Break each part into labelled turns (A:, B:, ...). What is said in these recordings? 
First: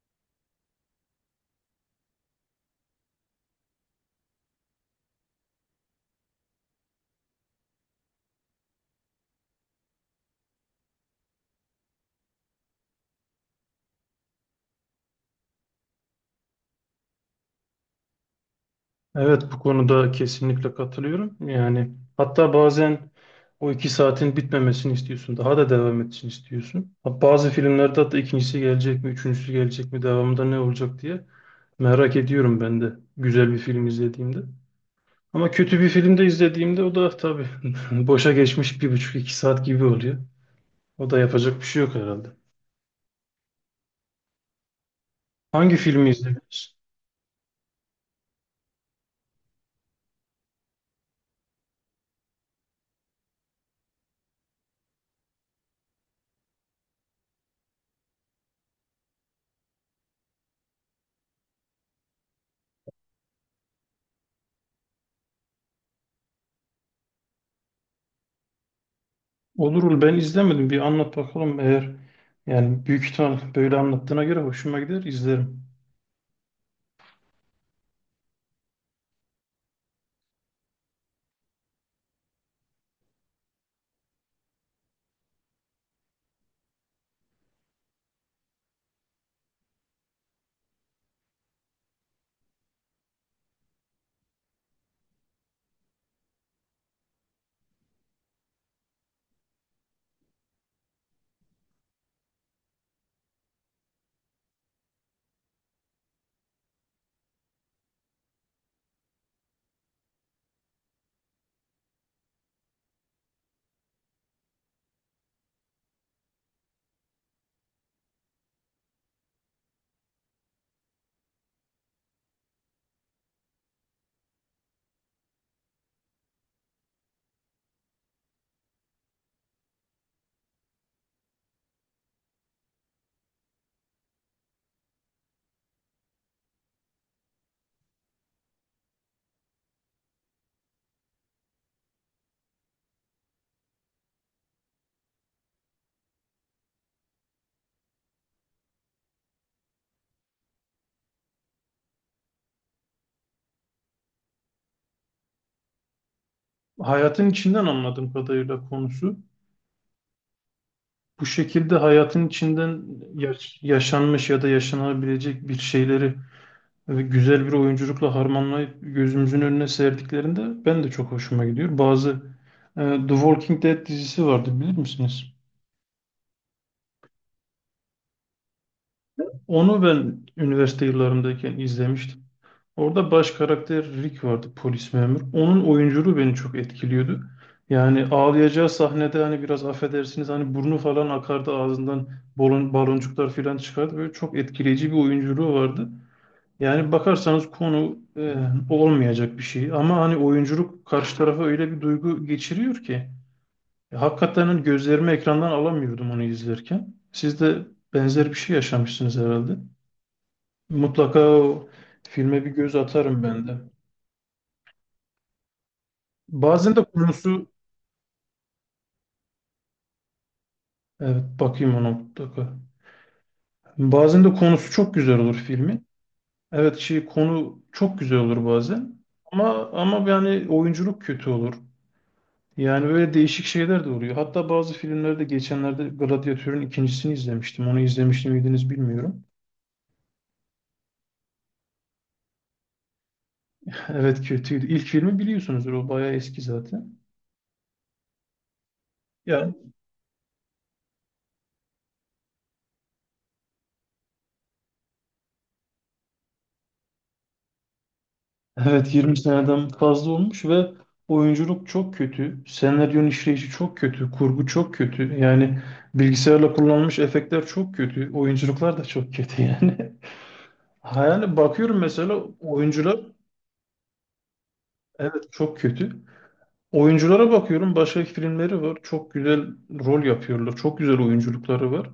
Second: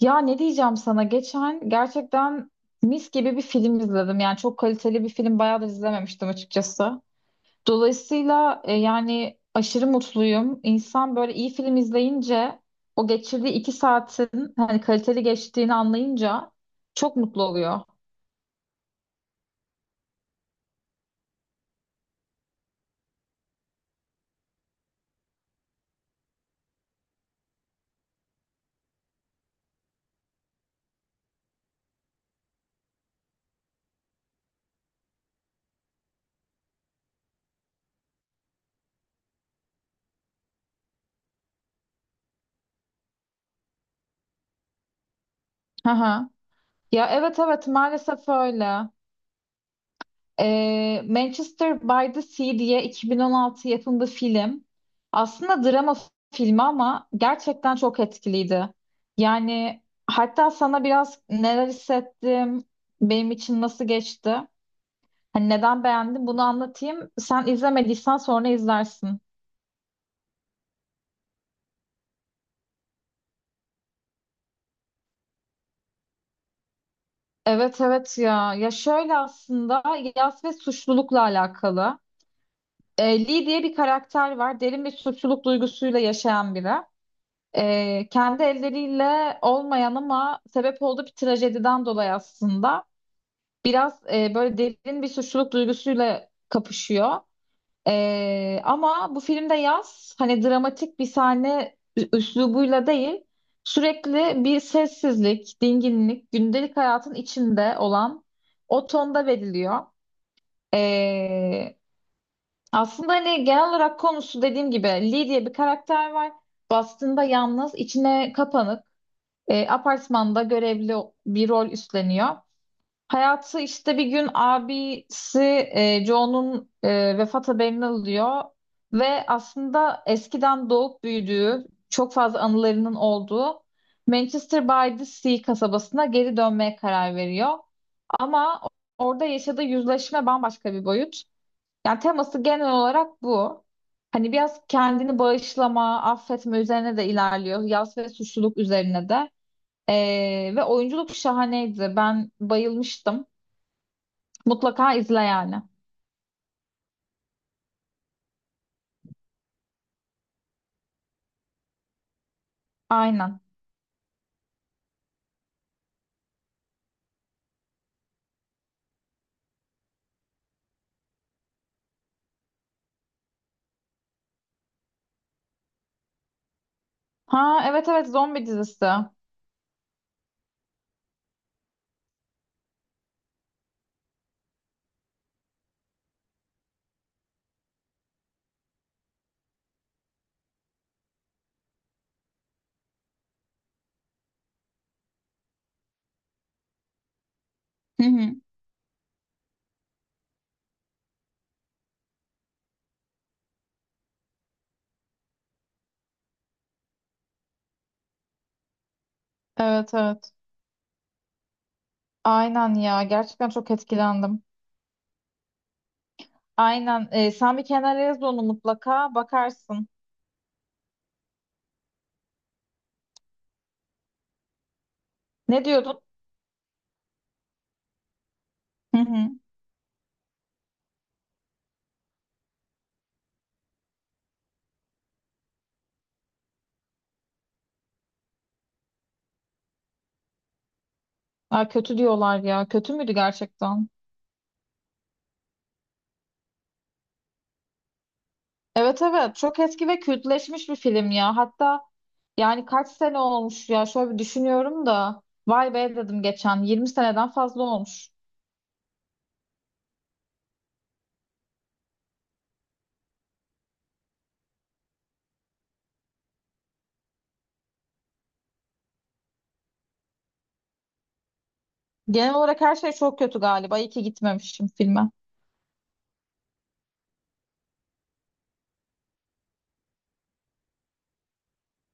A: Ya, ne diyeceğim sana? Geçen gerçekten mis gibi bir film izledim. Yani çok kaliteli bir film bayağıdır izlememiştim açıkçası. Dolayısıyla yani aşırı mutluyum. İnsan böyle iyi film izleyince o geçirdiği iki saatin hani kaliteli geçtiğini anlayınca çok mutlu oluyor.
B: Evet, bu konuda kesinlikle katılıyorum. Yani hatta bazen o 2 saatin bitmemesini istiyorsun. Daha da devam etsin istiyorsun. Ha, bazı filmlerde hatta ikincisi gelecek mi, üçüncüsü gelecek mi, devamında ne olacak diye merak ediyorum ben de güzel bir film izlediğimde. Ama kötü bir film de izlediğimde o da tabii boşa geçmiş bir buçuk iki saat gibi oluyor. O da yapacak bir şey yok herhalde. Hangi
A: Hı
B: filmi
A: hı.
B: izlediniz?
A: Ya, evet, evet, maalesef öyle. Manchester by the Sea diye 2016 yapımı film. Aslında drama filmi ama gerçekten çok etkiliydi. Yani hatta sana biraz neler hissettim, benim için nasıl geçti, hani neden beğendim bunu anlatayım. Sen izlemediysen sonra izlersin.
B: Olurul, ben izlemedim. Bir anlat bakalım, eğer yani büyük ihtimal böyle anlattığına göre hoşuma gider izlerim.
A: Evet, evet, ya. Ya, şöyle aslında yas ve suçlulukla alakalı. Lee diye bir karakter var. Derin bir suçluluk duygusuyla yaşayan biri. Kendi elleriyle olmayan ama sebep olduğu bir trajediden dolayı aslında biraz böyle derin bir suçluluk duygusuyla kapışıyor. Ama bu filmde Yaz hani dramatik bir sahne üslubuyla değil sürekli bir sessizlik, dinginlik, gündelik hayatın içinde olan o tonda veriliyor. E, Aslında hani genel olarak konusu dediğim gibi Lee diye bir karakter var. Bastığında yalnız, içine kapanık. Apartmanda görevli bir rol üstleniyor. Hayatı işte bir gün abisi Joe'nun vefat haberini alıyor ve aslında eskiden doğup büyüdüğü, çok fazla anılarının olduğu Manchester by the Sea kasabasına geri dönmeye karar veriyor. Ama orada yaşadığı yüzleşme bambaşka bir boyut. Yani teması genel olarak bu. Hani biraz kendini bağışlama, affetme üzerine de ilerliyor. Yas ve suçluluk üzerine de. Ve oyunculuk şahaneydi. Ben bayılmıştım. Mutlaka izle yani.
B: Hayatın içinden, anladığım kadarıyla konusu. Bu şekilde hayatın içinden
A: Aynen.
B: yaşanmış ya da yaşanabilecek bir şeyleri güzel bir oyunculukla harmanlayıp gözümüzün önüne serdiklerinde ben de çok hoşuma gidiyor. Bazı e, The Walking Dead dizisi vardı, bilir misiniz?
A: Ha, evet, evet, zombi dizisi. Hı
B: Onu ben üniversite yıllarımdayken izlemiştim. Orada baş karakter Rick vardı, polis memur. Onun oyunculuğu beni çok etkiliyordu. Yani ağlayacağı sahnede hani biraz affedersiniz hani burnu falan akardı, ağzından balon, baloncuklar falan çıkardı. Böyle çok etkileyici bir oyunculuğu vardı. Yani bakarsanız konu
A: hı.
B: olmayacak bir şey ama hani oyunculuk karşı tarafa öyle bir duygu geçiriyor ki. Hakikaten hani gözlerimi ekrandan alamıyordum onu izlerken. Siz de benzer bir şey yaşamışsınız herhalde.
A: Evet, evet.
B: Mutlaka o filme bir
A: Aynen
B: göz
A: ya.
B: atarım ben
A: Gerçekten
B: de.
A: çok etkilendim.
B: Bazen de
A: Aynen.
B: konusu.
A: Sen bir kenara yaz onu, mutlaka bakarsın.
B: Evet, bakayım ona mutlaka. Bazen de konusu çok güzel olur
A: Ne
B: filmin.
A: diyordun?
B: Evet, şey, konu çok güzel olur bazen.
A: Hı hı.
B: Ama yani oyunculuk kötü olur. Yani böyle değişik şeyler de oluyor. Hatta bazı filmlerde geçenlerde Gladyatör'ün ikincisini izlemiştim. Onu izlemiş miydiniz bilmiyorum.
A: Aa, kötü diyorlar ya. Kötü müydü gerçekten?
B: Evet, kötüydü. İlk filmi biliyorsunuzdur. O bayağı eski zaten.
A: Evet, evet.
B: Ya,
A: Çok eski ve kültleşmiş bir film ya. Hatta yani kaç sene olmuş ya. Şöyle bir düşünüyorum da. Vay be, dedim geçen. 20 seneden fazla olmuş.
B: evet, 20 seneden fazla olmuş ve oyunculuk çok kötü. Senaryonun işleyişi çok kötü. Kurgu çok kötü. Yani bilgisayarla kullanılmış efektler çok kötü. Oyunculuklar da çok kötü yani. Yani bakıyorum mesela
A: Genel olarak her şey
B: oyuncular,
A: çok kötü galiba. İyi ki gitmemişim filme.
B: evet, çok kötü. Oyunculara bakıyorum. Başka filmleri var. Çok güzel rol yapıyorlar. Çok güzel oyunculukları var.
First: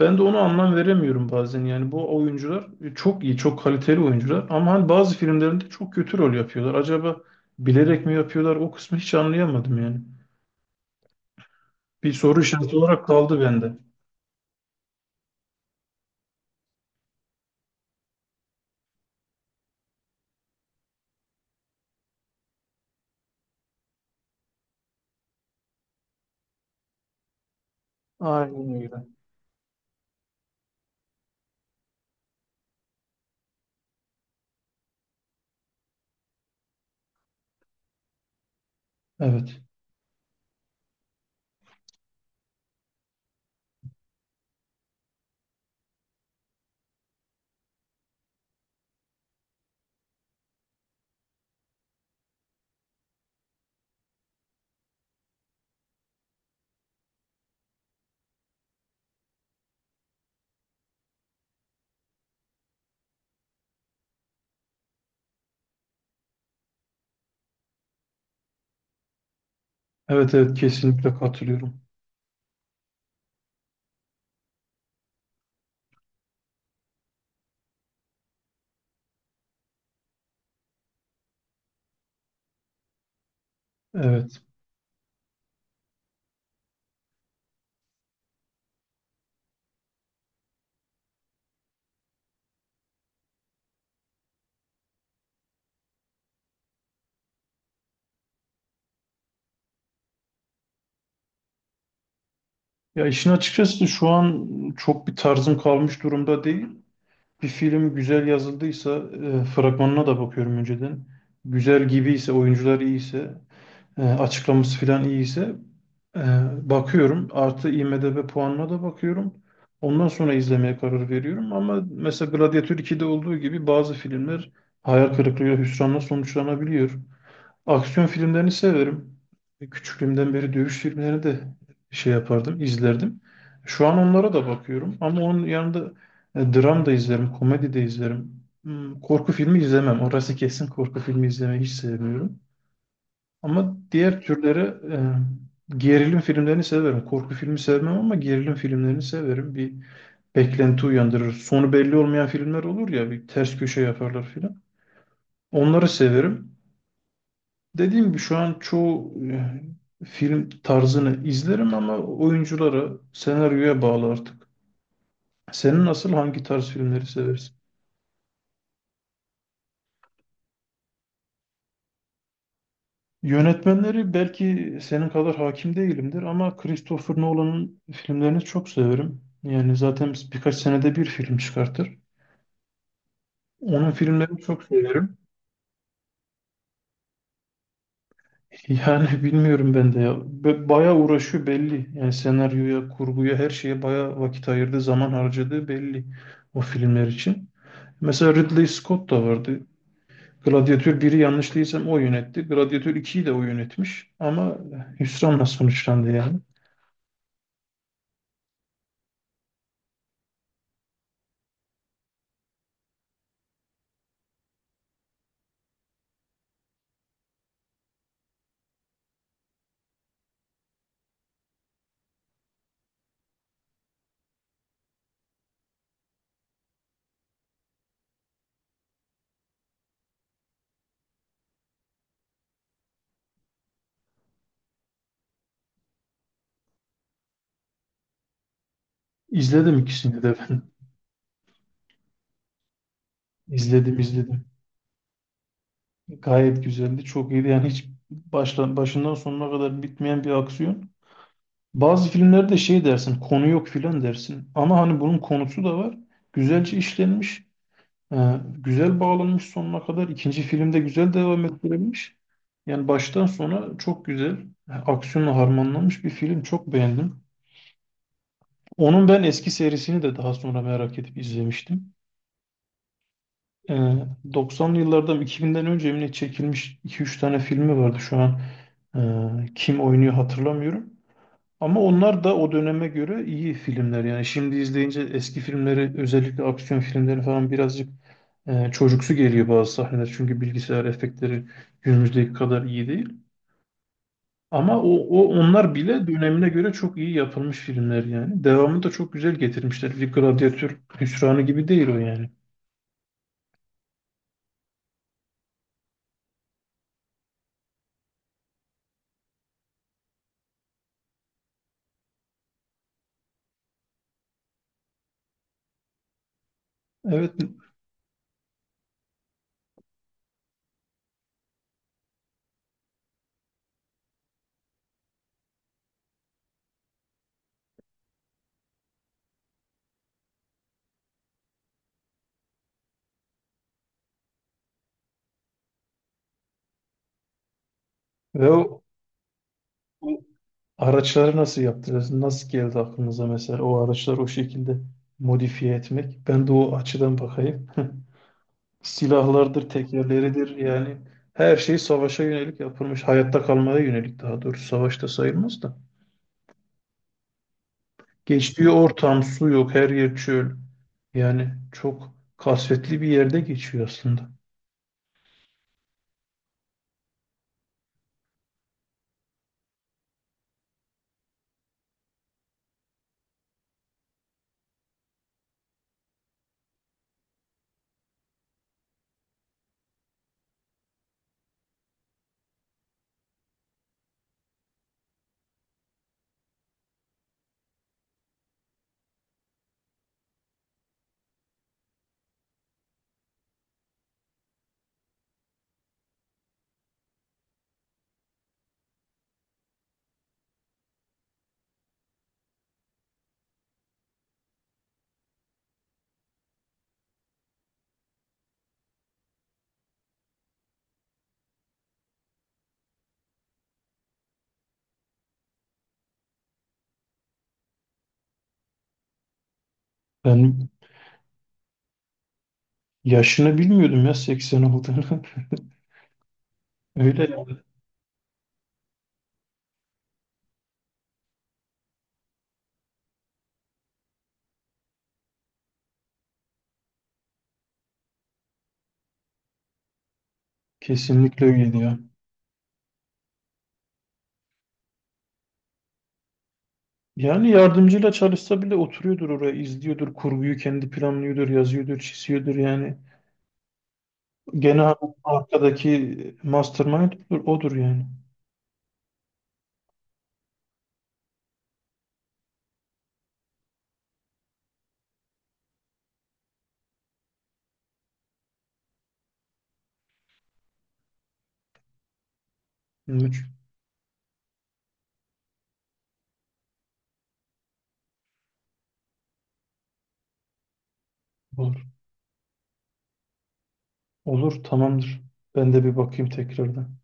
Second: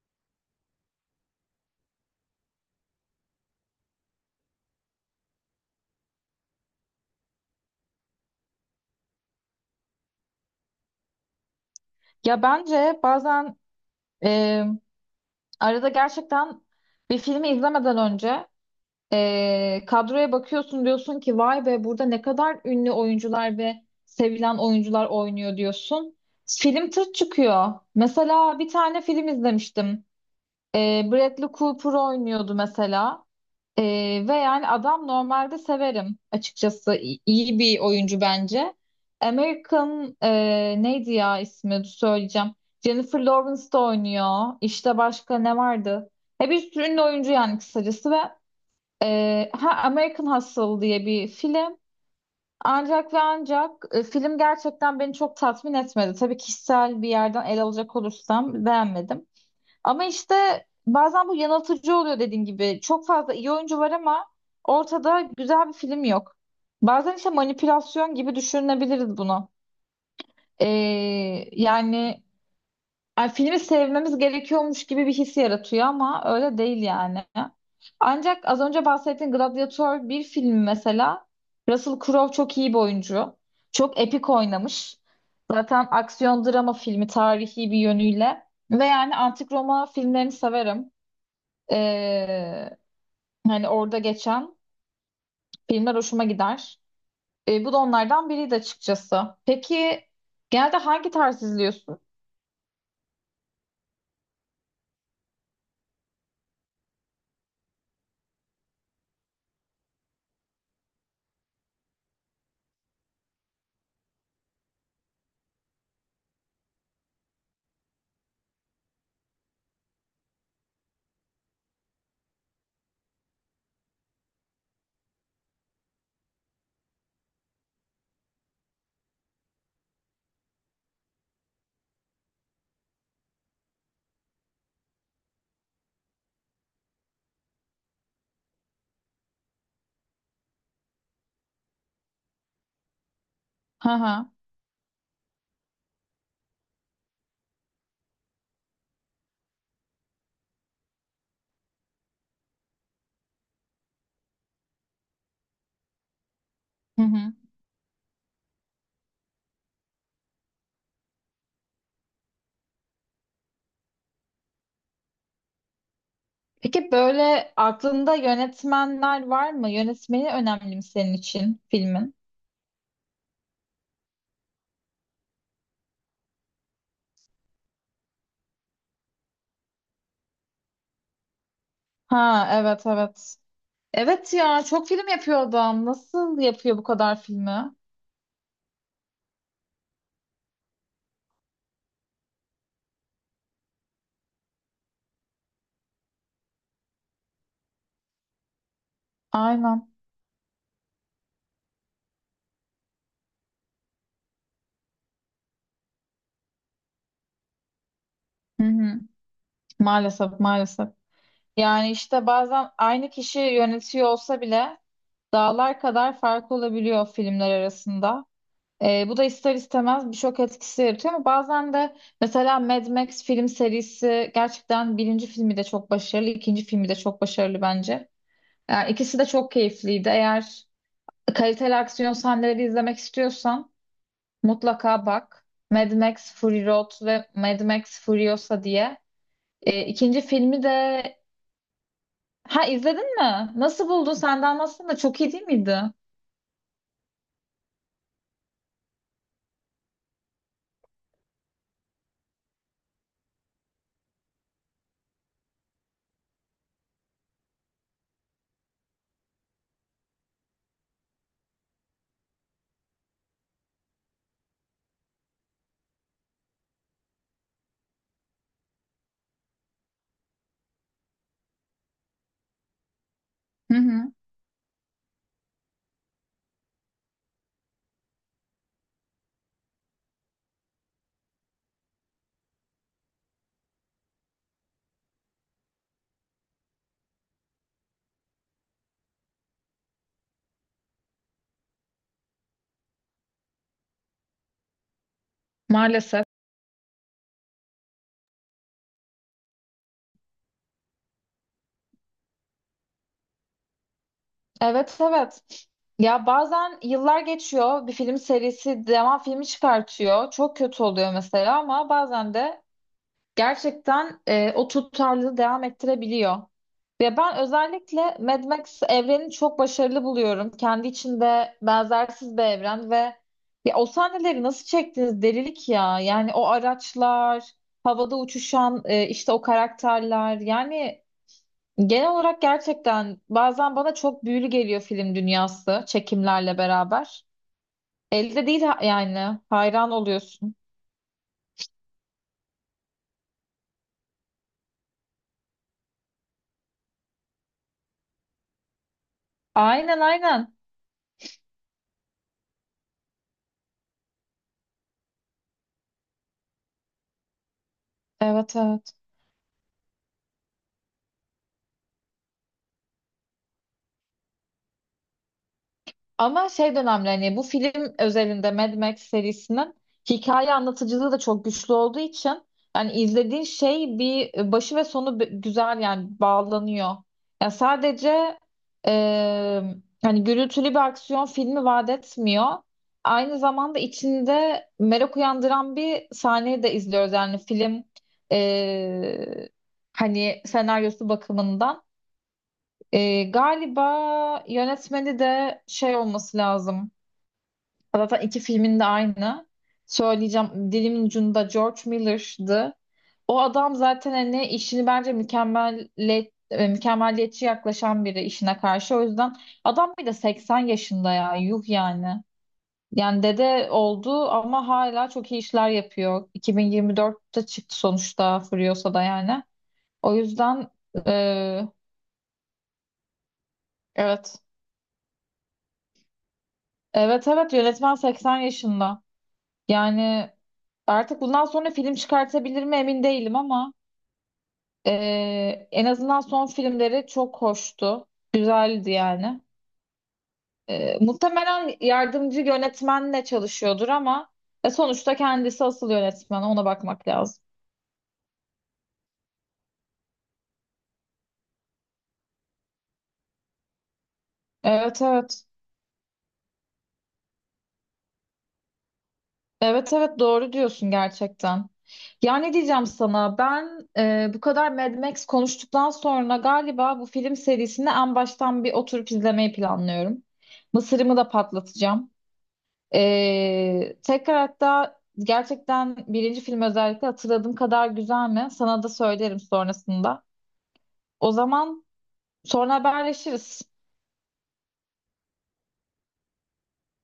B: Ben de ona anlam veremiyorum bazen. Yani bu oyuncular çok iyi, çok kaliteli oyuncular. Ama hani bazı filmlerinde çok kötü rol yapıyorlar. Acaba bilerek mi yapıyorlar? O kısmı hiç anlayamadım yani. Bir soru
A: Ya,
B: işareti
A: bence
B: olarak kaldı
A: bazen
B: bende.
A: e, arada gerçekten bir filmi izlemeden önce kadroya bakıyorsun, diyorsun ki vay be burada ne kadar ünlü oyuncular ve sevilen oyuncular oynuyor, diyorsun. Film tırt çıkıyor. Mesela bir
B: Aynen
A: tane
B: öyle.
A: film izlemiştim. Bradley Cooper oynuyordu mesela. Ve yani adam normalde severim açıkçası. İyi bir oyuncu bence.
B: Evet.
A: American neydi ya ismi? Dur, söyleyeceğim. Jennifer Lawrence da oynuyor. İşte başka ne vardı? Bir sürü ünlü oyuncu yani, kısacası. Ve ha, American Hustle diye bir film. Ancak ve ancak film gerçekten beni çok tatmin etmedi. Tabii kişisel bir yerden ele alacak olursam beğenmedim. Ama işte bazen bu yanıltıcı oluyor, dediğin gibi. Çok fazla iyi oyuncu var ama ortada güzel bir film yok. Bazen işte manipülasyon gibi düşünebiliriz bunu.
B: Evet, evet, kesinlikle
A: Ee,
B: katılıyorum.
A: Yani, ay, filmi sevmemiz gerekiyormuş gibi bir his yaratıyor ama öyle değil yani. Ancak az önce bahsettiğin Gladiator bir film mesela. Russell Crowe çok iyi bir oyuncu. Çok epik
B: Evet.
A: oynamış. Zaten aksiyon drama filmi, tarihi bir yönüyle. Ve yani antik Roma filmlerini severim. Ee, Hani orada geçen filmler hoşuma gider. Bu da onlardan biriydi açıkçası. Peki genelde hangi tarz izliyorsun?
B: Ya, işin açıkçası şu an çok bir tarzım kalmış durumda değil. Bir film güzel yazıldıysa fragmanına da bakıyorum önceden. Güzel gibiyse, oyuncular iyiyse, açıklaması falan iyiyse, e, bakıyorum. Artı IMDb puanına da bakıyorum. Ondan sonra izlemeye karar veriyorum. Ama mesela Gladiator 2'de olduğu gibi bazı filmler hayal kırıklığı, hüsranla sonuçlanabiliyor. Aksiyon filmlerini severim. Küçüklüğümden beri dövüş filmlerini de şey yapardım, izlerdim. Şu an onlara da bakıyorum ama onun yanında dram da izlerim, komedi de izlerim. Korku filmi izlemem. Orası kesin, korku filmi izlemeyi hiç sevmiyorum. Ama
A: Hı
B: diğer
A: hı.
B: türlere gerilim filmlerini severim. Korku filmi sevmem ama gerilim filmlerini severim. Bir beklenti uyandırır. Sonu belli olmayan filmler olur ya, bir ters köşe yaparlar filan. Onları severim.
A: Hı hı.
B: Dediğim gibi şu an çoğu film tarzını izlerim ama oyunculara, senaryoya bağlı artık. Senin nasıl, hangi tarz
A: Peki,
B: filmleri
A: böyle
B: seversin?
A: aklında yönetmenler var mı? Yönetmeni önemli mi senin için filmin?
B: Yönetmenleri belki senin kadar hakim değilimdir ama Christopher Nolan'ın filmlerini çok severim. Yani zaten biz birkaç senede bir film çıkartır.
A: Ha, evet, evet.
B: Onun
A: Evet
B: filmlerini
A: ya,
B: çok
A: çok film
B: severim.
A: yapıyor adam. Nasıl yapıyor bu kadar filmi?
B: Yani bilmiyorum ben de ya. Bayağı uğraşıyor belli. Yani senaryoya, kurguya, her şeye bayağı vakit ayırdı, zaman harcadığı belli o filmler için. Mesela Ridley Scott da vardı.
A: Aynen.
B: Gladiator biri, yanlış değilsem o yönetti. Gladiator ikiyi de o yönetmiş. Ama hüsranla sonuçlandı yani.
A: Hı hı. Maalesef, maalesef. Yani işte bazen aynı kişi yönetiyor olsa bile dağlar kadar fark olabiliyor filmler arasında. Bu da ister istemez bir şok etkisi yaratıyor ama bazen de mesela Mad Max film serisi, gerçekten birinci filmi de çok başarılı, ikinci filmi de çok başarılı bence. Yani ikisi de çok keyifliydi. Eğer kaliteli aksiyon sahneleri izlemek istiyorsan mutlaka bak. Mad Max Fury Road ve Mad Max Furiosa diye.
B: İzledim
A: İkinci
B: ikisini de ben.
A: filmi de, ha, izledin mi? Nasıl
B: İzledim
A: buldun? Sen
B: izledim.
A: de anlatsana, da çok iyi değil miydi?
B: Gayet güzeldi. Çok iyiydi. Yani hiç başla, başından sonuna kadar bitmeyen bir aksiyon. Bazı filmlerde şey dersin, konu yok filan dersin. Ama hani bunun konusu da var. Güzelce işlenmiş. Güzel bağlanmış sonuna kadar. İkinci filmde güzel devam ettirilmiş. Yani baştan sona çok güzel, aksiyonla harmanlanmış bir film. Çok beğendim. Onun ben eski serisini de daha sonra merak edip izlemiştim.
A: Hı
B: Ee,
A: hı.
B: 90'lı yıllardan 2000'den önce mi çekilmiş 2-3 tane filmi vardı şu an. Kim oynuyor hatırlamıyorum. Ama onlar da o döneme göre iyi filmler. Yani şimdi izleyince eski filmleri, özellikle aksiyon filmleri falan birazcık çocuksu geliyor bazı sahneler. Çünkü bilgisayar efektleri günümüzdeki kadar iyi değil. Ama o onlar bile
A: Maalesef.
B: dönemine göre çok iyi yapılmış filmler yani. Devamını da çok güzel getirmişler. Bir gladyatör hüsranı gibi değil o yani.
A: Evet, evet. Ya, bazen yıllar geçiyor, bir film serisi devam filmi çıkartıyor. Çok kötü oluyor mesela ama bazen de gerçekten o tutarlılığı devam ettirebiliyor. Ve
B: Evet,
A: ben özellikle Mad Max evrenini çok başarılı buluyorum. Kendi içinde benzersiz bir evren ve ya o sahneleri nasıl çektiniz, delilik ya. Yani o araçlar, havada uçuşan işte o karakterler. Yani genel olarak gerçekten bazen bana çok büyülü geliyor film dünyası çekimlerle beraber. Elde
B: ve
A: değil,
B: o,
A: yani hayran
B: o
A: oluyorsun.
B: araçları nasıl yaptınız? Nasıl geldi aklınıza mesela o araçları o şekilde modifiye etmek? Ben de o açıdan bakayım. Silahlardır,
A: Aynen, aynen.
B: tekerleridir, yani her şey savaşa yönelik yapılmış. Hayatta kalmaya yönelik daha doğrusu, savaşta sayılmaz da.
A: Evet,
B: Geçtiği
A: evet.
B: ortam su yok, her yer çöl. Yani çok kasvetli bir yerde geçiyor aslında.
A: Ama şey dönemli hani, bu film özelinde Mad Max serisinin hikaye anlatıcılığı da çok güçlü olduğu için hani izlediğin şey bir başı ve sonu güzel yani bağlanıyor. Ya sadece e, hani gürültülü bir aksiyon filmi vaat etmiyor. Aynı zamanda içinde merak uyandıran bir sahneyi de izliyoruz. Yani film e, hani senaryosu bakımından. Galiba yönetmeni de şey olması lazım. Zaten iki filmin de aynı. Söyleyeceğim dilimin ucunda, George Miller'dı. O adam zaten hani işini bence mükemmeliyetçi yaklaşan biri işine karşı. O yüzden adam bir de 80 yaşında ya, yuh yani. Yani dede oldu ama hala çok iyi işler yapıyor. 2024'te çıktı sonuçta Furiosa'da yani. O yüzden
B: Ben
A: e,
B: yaşını bilmiyordum ya,
A: evet.
B: 80 olduğunu. Öyle
A: Evet, evet,
B: yani.
A: yönetmen 80 yaşında. Yani artık bundan sonra film çıkartabilir mi emin değilim ama en azından son filmleri çok hoştu. Güzeldi yani.
B: Kesinlikle
A: Muhtemelen
B: öyle ya.
A: yardımcı yönetmenle çalışıyordur ama sonuçta kendisi asıl yönetmen. Ona bakmak lazım.
B: Yani yardımcıyla çalışsa bile oturuyordur oraya, izliyordur, kurguyu kendi planlıyordur, yazıyordur, çiziyordur yani. Gene
A: Evet, evet.
B: arkadaki mastermind odur odur yani.
A: Evet, evet, doğru diyorsun gerçekten. Ya ne diyeceğim sana? Ben bu kadar Mad Max konuştuktan sonra galiba bu film serisini en baştan bir oturup izlemeyi planlıyorum. Mısırımı da patlatacağım.
B: Müthiş.
A: Tekrar hatta, gerçekten birinci film özellikle hatırladığım kadar güzel mi? Sana da söylerim sonrasında. O zaman sonra haberleşiriz.
B: Olur, tamamdır. Ben de bir bakayım tekrardan.